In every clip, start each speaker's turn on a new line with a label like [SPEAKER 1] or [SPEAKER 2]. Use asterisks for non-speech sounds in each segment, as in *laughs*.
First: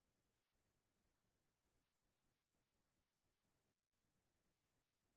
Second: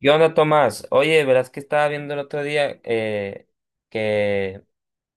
[SPEAKER 1] ¿Qué onda, Tomás? Oye, verás que estaba viendo el otro día que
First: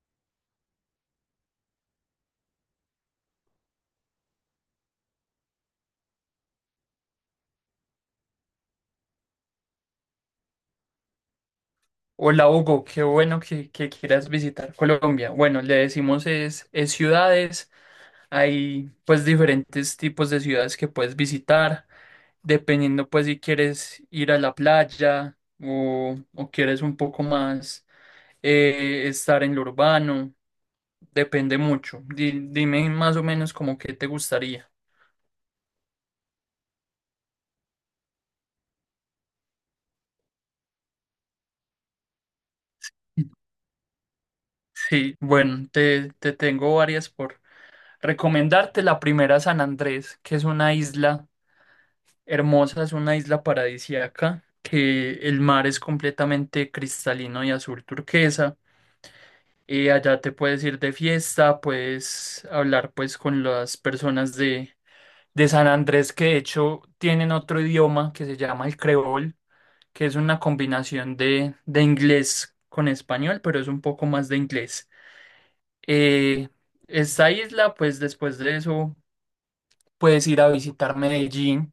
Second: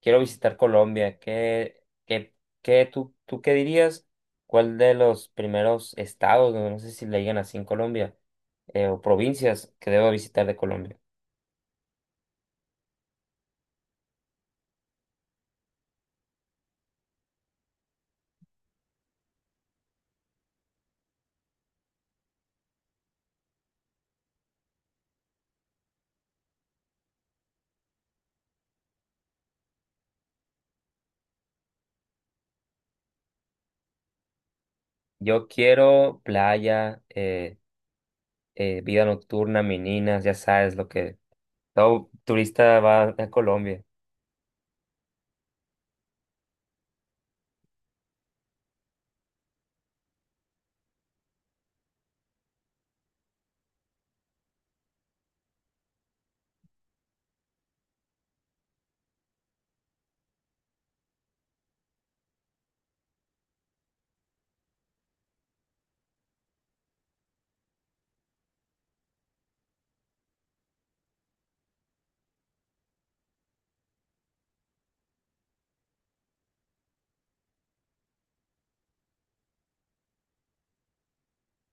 [SPEAKER 1] quiero visitar Colombia. ¿Tú qué dirías? ¿Cuál de los primeros estados, no sé si le digan así en Colombia, o provincias que debo visitar de Colombia?
[SPEAKER 2] Hola Hugo, qué bueno que quieras visitar Colombia. Bueno, le decimos es ciudades, hay pues diferentes tipos de ciudades que puedes visitar, dependiendo pues si quieres ir a la playa o quieres un poco más estar en lo urbano, depende mucho. Dime más o menos como qué te gustaría.
[SPEAKER 1] Yo quiero playa, vida nocturna, meninas, ya sabes lo que todo turista va a Colombia.
[SPEAKER 2] Sí, bueno, te tengo varias por recomendarte. La primera, San Andrés, que es una isla hermosa, es una isla paradisíaca, que el mar es completamente cristalino y azul turquesa. Allá te puedes ir de fiesta, puedes hablar pues con las personas de San Andrés, que de hecho tienen otro idioma que se llama el creol, que es una combinación de inglés con español, pero es un poco más de inglés. Eh, Esta isla, pues después de eso puedes ir a visitar Medellín,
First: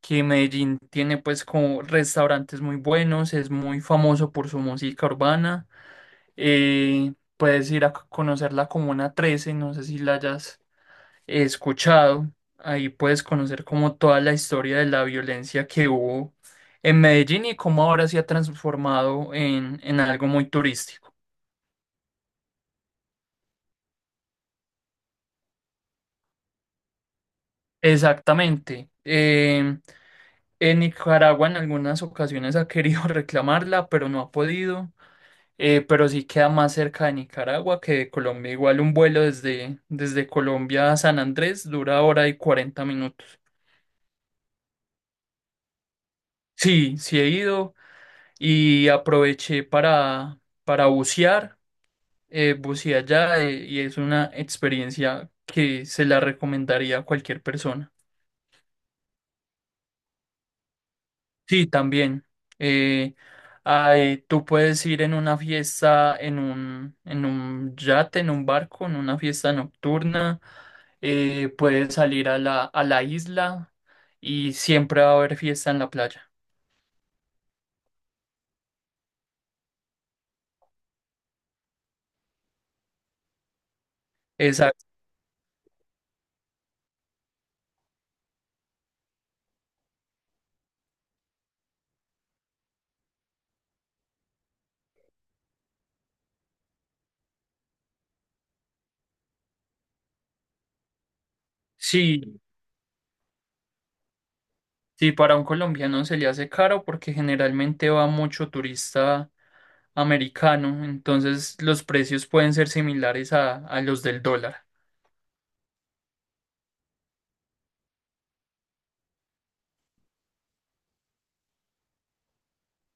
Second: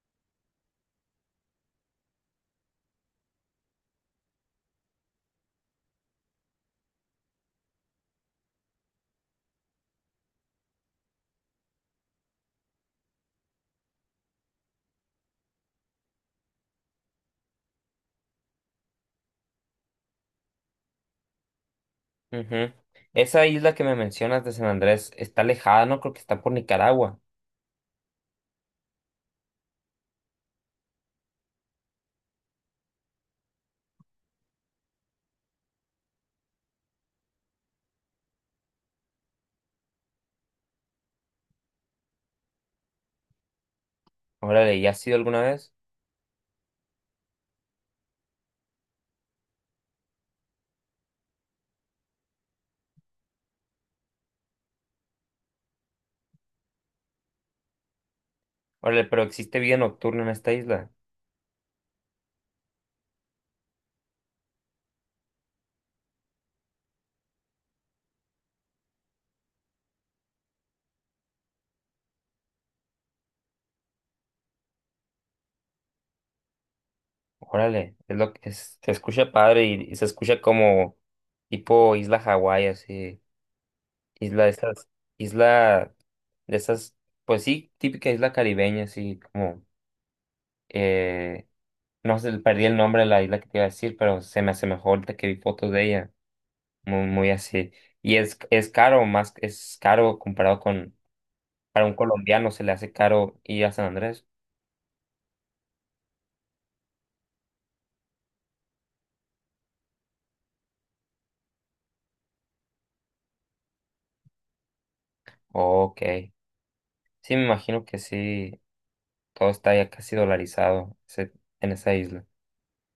[SPEAKER 2] que Medellín tiene pues como restaurantes muy buenos, es muy famoso por su música urbana. Puedes ir a conocer la Comuna 13, no sé si la hayas escuchado. Ahí puedes conocer como toda la historia de la violencia que hubo en Medellín y cómo ahora se ha transformado en algo muy turístico.
[SPEAKER 1] Ujú. Esa isla que me mencionas de San Andrés está alejada, ¿no? Creo que está por Nicaragua.
[SPEAKER 2] Exactamente. En Nicaragua en algunas ocasiones ha querido *laughs* reclamarla, pero no ha podido. Pero sí queda más cerca de Nicaragua que de Colombia. Igual un vuelo desde Colombia a San Andrés dura hora y cuarenta minutos.
[SPEAKER 1] Órale, ¿ya has ido alguna vez?
[SPEAKER 2] Sí, sí he ido y aproveché para bucear. Buceé allá y es una experiencia que se la recomendaría a cualquier persona.
[SPEAKER 1] Órale, pero existe vida nocturna en esta isla.
[SPEAKER 2] Sí, también. eh, Ay, tú puedes ir en una fiesta, en un yate, en un barco, en una fiesta nocturna. Puedes salir a a la isla y siempre va a haber fiesta en la playa.
[SPEAKER 1] Órale, es lo que es- se escucha padre y, se escucha como tipo isla Hawái, así, isla de
[SPEAKER 2] Exacto.
[SPEAKER 1] esas, isla de esas, pues sí, típica isla caribeña, así como, eh, no sé, perdí el nombre de la isla que te iba a decir, pero se me asemejó ahorita que vi fotos de ella, muy, muy así. Es caro, más, es caro comparado con, para un
[SPEAKER 2] Sí,
[SPEAKER 1] colombiano se le hace caro ir a San Andrés.
[SPEAKER 2] sí, para un colombiano se le hace caro porque generalmente va mucho turista americano, entonces los precios pueden ser similares a los del dólar.
[SPEAKER 1] Ok. Sí, me imagino que sí, todo está ya casi dolarizado en esa isla.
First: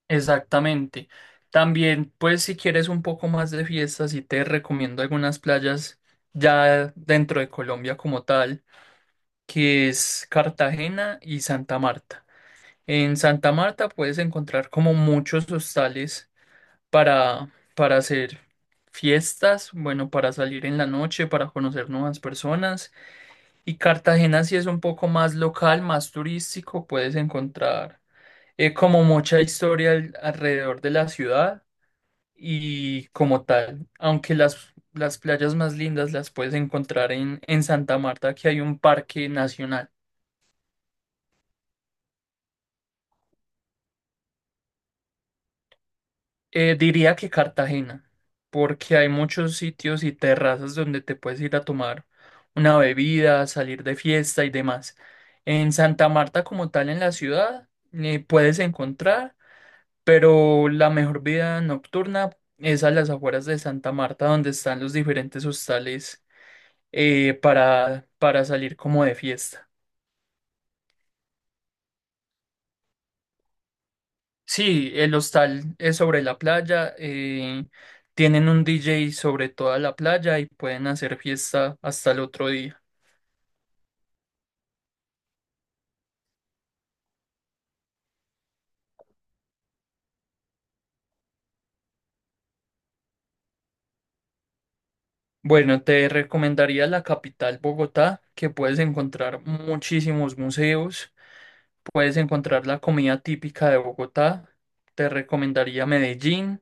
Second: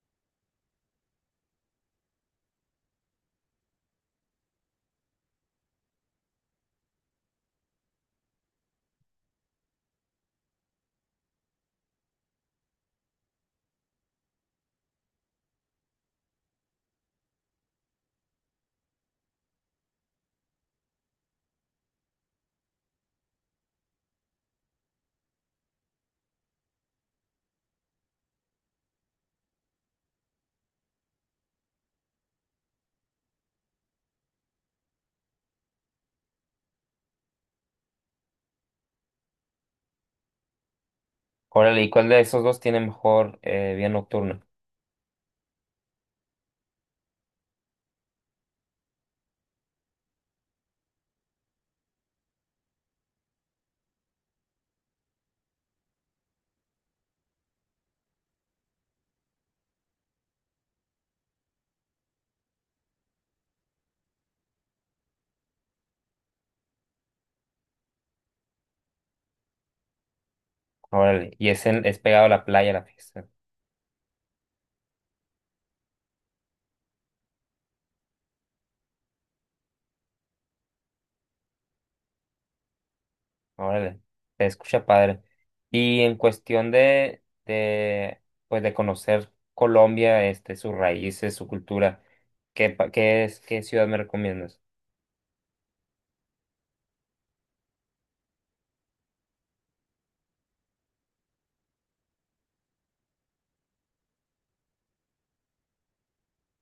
[SPEAKER 2] Exactamente. También, pues si quieres un poco más de fiesta, sí te recomiendo algunas playas ya dentro de Colombia como tal, que es Cartagena y Santa Marta. En Santa Marta puedes encontrar como muchos hostales para, para hacer fiestas, bueno, para salir en la noche, para conocer nuevas personas. Y Cartagena sí es un poco más local, más turístico, puedes encontrar como mucha historia alrededor de la ciudad y como tal, aunque las playas más lindas las puedes encontrar en Santa Marta, que hay un parque nacional.
[SPEAKER 1] Órale, ¿y cuál de esos dos tiene mejor vida nocturna?
[SPEAKER 2] Diría que Cartagena, porque hay muchos sitios y terrazas donde te puedes ir a tomar una bebida, salir de fiesta y demás. En Santa Marta como tal en la ciudad puedes encontrar, pero la mejor vida nocturna es a las afueras de Santa Marta, donde están los diferentes hostales para salir como de fiesta.
[SPEAKER 1] Órale, es pegado a la playa la fiesta.
[SPEAKER 2] Sí, el hostal es sobre la playa, tienen un DJ sobre toda la playa y pueden hacer fiesta hasta el otro día.
[SPEAKER 1] Órale, se escucha padre. Y en cuestión pues de conocer Colombia, este, sus raíces, su cultura, ¿qué, pa- qué es, ¿qué ciudad me recomiendas?
[SPEAKER 2] Bueno, te recomendaría la capital Bogotá, que puedes encontrar muchísimos museos, puedes encontrar la comida típica de Bogotá, te recomendaría Medellín,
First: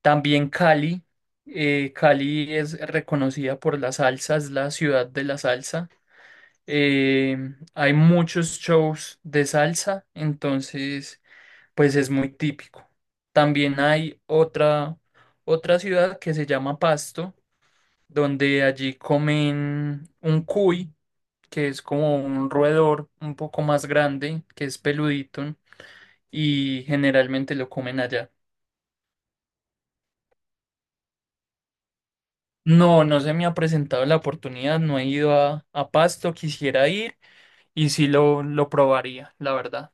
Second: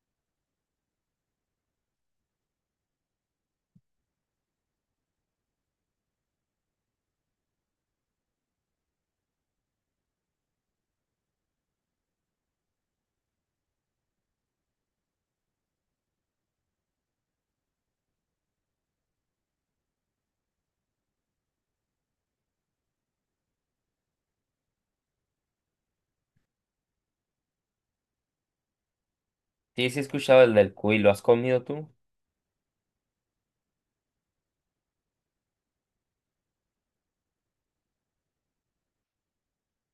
[SPEAKER 2] también Cali. Cali es reconocida por la salsa, es la ciudad de la salsa. Eh, Hay muchos shows de salsa, entonces pues es muy típico. También hay otra ciudad que se llama Pasto, donde allí comen un cuy, que es como un roedor un poco más grande, que es peludito, y generalmente lo comen allá.
[SPEAKER 1] Sí, sí he escuchado el del cuy, ¿lo has comido tú?
[SPEAKER 2] No, no se me ha presentado la oportunidad, no he ido a Pasto, quisiera ir y sí lo probaría, la verdad.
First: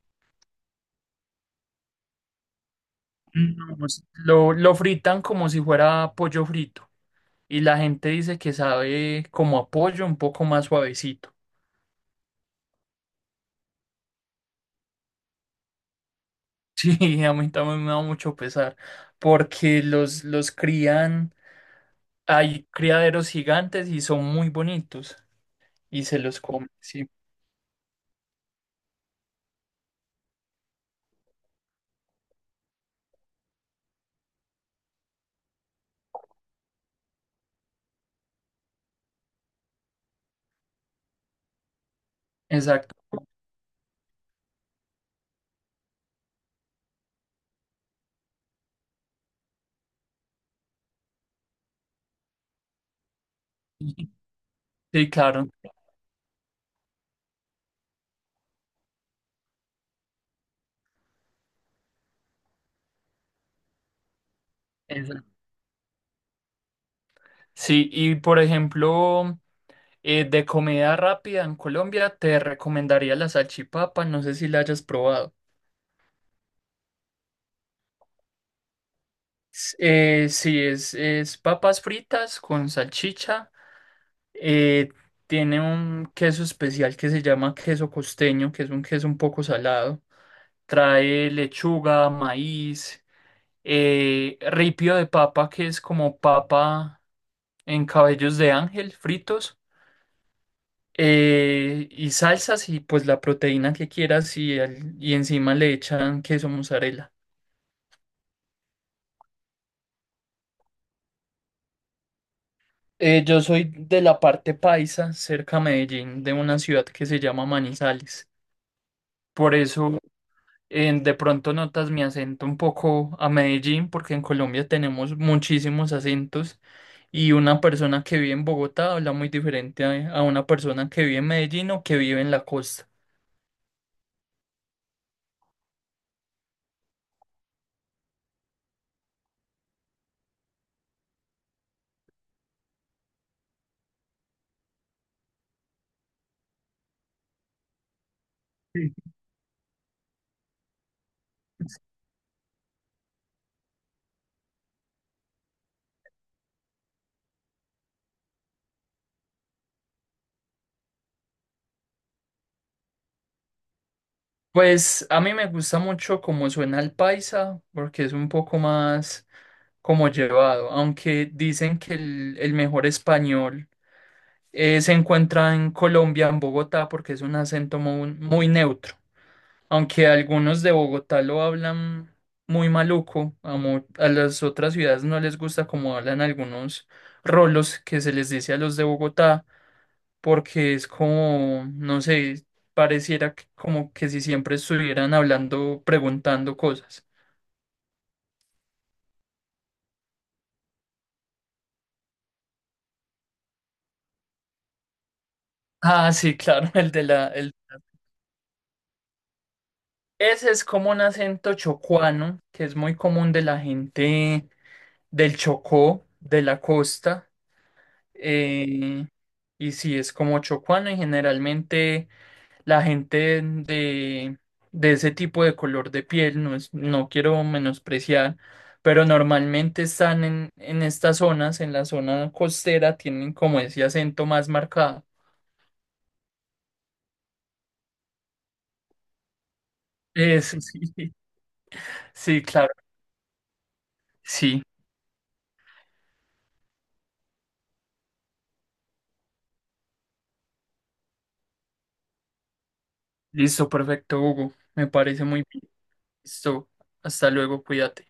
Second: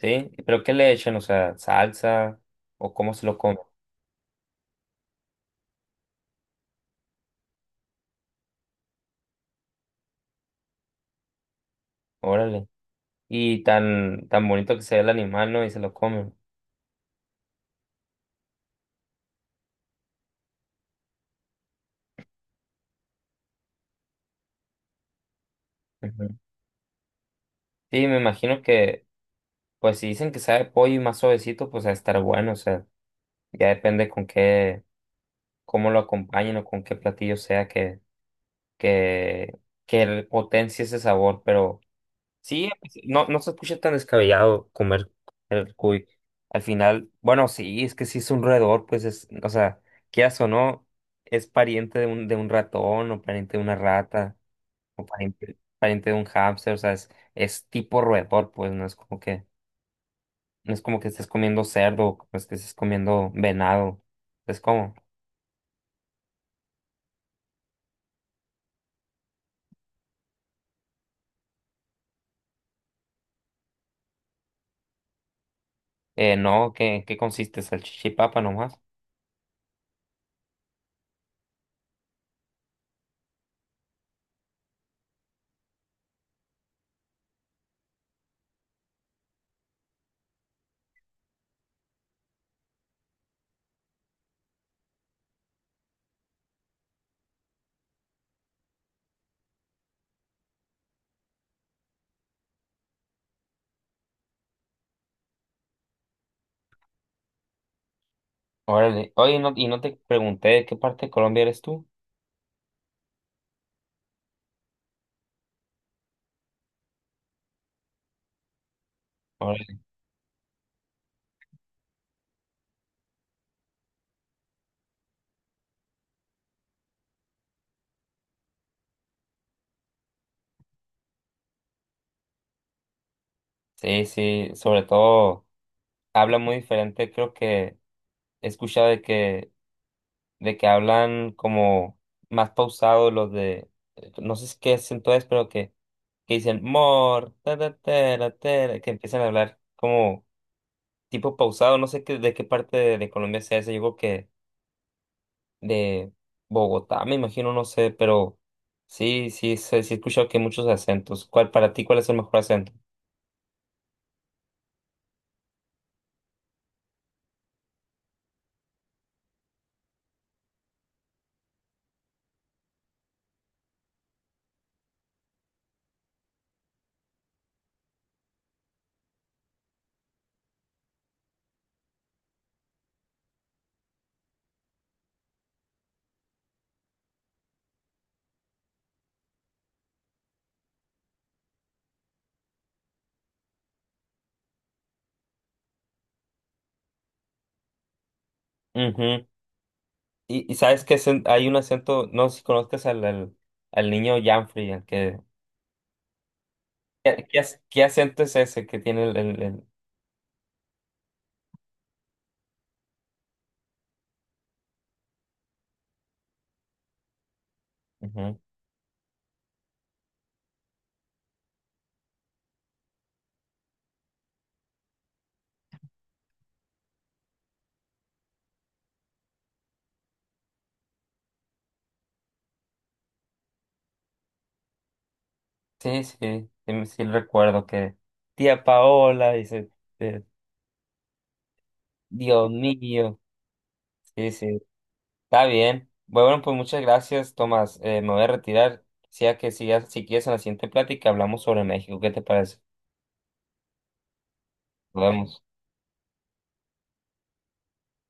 [SPEAKER 1] Sí, pero ¿qué le echan? O sea, salsa o cómo se lo come.
[SPEAKER 2] No, pues, lo fritan como si fuera pollo frito y la gente dice que sabe como a pollo un poco más suavecito. *laughs*
[SPEAKER 1] Órale. Y tan, tan bonito que se ve el animal, ¿no? Y se lo comen.
[SPEAKER 2] Sí, a mí también me da mucho pesar porque los crían, hay criaderos gigantes y son muy bonitos y se
[SPEAKER 1] Ujú.
[SPEAKER 2] los comen, sí,
[SPEAKER 1] Sí, me imagino que, pues si dicen que sabe a pollo y más suavecito, pues a estar bueno, o sea, ya depende con qué, cómo lo acompañen o con qué platillo sea que, que potencie ese sabor, pero sí, pues,
[SPEAKER 2] exacto.
[SPEAKER 1] no, no se escucha tan descabellado comer el cuy. Al final, bueno, sí, es que sí es un roedor, pues es, o sea, quieras o no, es pariente de un ratón o pariente de una
[SPEAKER 2] *laughs*
[SPEAKER 1] rata. Como
[SPEAKER 2] Sí, claro,
[SPEAKER 1] pariente, pariente de un hámster, o sea, es tipo roedor, pues no es como que estés comiendo cerdo, no es que estés comiendo venado, es como,
[SPEAKER 2] exacto. Sí, y por ejemplo, de comida rápida en Colombia te recomendaría la salchipapa, no sé si la hayas probado.
[SPEAKER 1] no, ¿qué consiste? Salchicha y papa nomás.
[SPEAKER 2] Sí, es papas fritas con salchicha. eh, Tiene un queso especial que se llama queso costeño, que es un queso un poco salado. Trae lechuga, maíz, ripio de papa, que es como papa en cabellos de ángel fritos. Y salsas y pues la proteína que quieras y, y encima le echan queso mozzarella.
[SPEAKER 1] Órale, oye, no, y no te pregunté de qué parte de Colombia eres tú.
[SPEAKER 2] Yo soy de la parte paisa, cerca a Medellín, de una ciudad que se llama Manizales. Por
[SPEAKER 1] Órale.
[SPEAKER 2] eso, de pronto notas mi acento un poco a Medellín, porque en Colombia tenemos muchísimos acentos y una persona que vive en Bogotá habla muy diferente a una persona que vive en Medellín o que vive en la costa.
[SPEAKER 1] Sí, sí, sobre todo habla muy diferente, creo que he escuchado de que hablan como más pausado los de, no sé si qué acento es, pero que dicen mor, ta, ta, tera, tera", que
[SPEAKER 2] Sí.
[SPEAKER 1] empiezan a hablar como tipo pausado, no sé qué, de qué parte de Colombia sea ese, yo creo que de Bogotá, me imagino, no sé, pero sí, sí, sí, sí he escuchado que hay muchos acentos. ¿Cuál, para ti, cuál es el mejor acento?
[SPEAKER 2] Pues a mí me gusta mucho cómo suena el paisa, porque es un poco más como llevado, aunque dicen que el mejor español se encuentra en Colombia, en Bogotá, porque es un acento muy, muy neutro. Aunque algunos de Bogotá lo hablan muy maluco, a las otras ciudades no les gusta como hablan algunos rolos, que se les dice a los de Bogotá, porque es como, no sé, pareciera que como que si siempre estuvieran hablando, preguntando cosas.
[SPEAKER 1] Ujú. Y sabes que hay un acento, no sé si conozcas al niño Janfrey, al que...
[SPEAKER 2] Ah, sí, claro, *laughs* el de la... el-
[SPEAKER 1] ¿Qué acento es ese que tiene el?
[SPEAKER 2] Ese es como un acento chocuano, que es muy común de la gente del Chocó, de la costa.
[SPEAKER 1] Ujú.
[SPEAKER 2] eh, y si es como chocuana, y generalmente la gente de ese tipo de color de piel, no es, no quiero menospreciar, pero normalmente están en estas zonas, en la zona costera, tienen como ese acento más marcado.
[SPEAKER 1] Sí, sí, sí recuerdo que tía Paola dice, eh,
[SPEAKER 2] Eso sí, *laughs* sí,
[SPEAKER 1] Dios
[SPEAKER 2] claro,
[SPEAKER 1] mío, sí, sí,
[SPEAKER 2] sí.
[SPEAKER 1] está bien. Bueno, pues muchas gracias, Tomás. Me voy a retirar. Sea que sigas, si quieres en la siguiente plática hablamos sobre México. ¿Qué te parece?
[SPEAKER 2] Listo, perfecto, Hugo. Me
[SPEAKER 1] Nos
[SPEAKER 2] parece
[SPEAKER 1] vemos.
[SPEAKER 2] muy bien. Listo. Hasta luego, cuídate.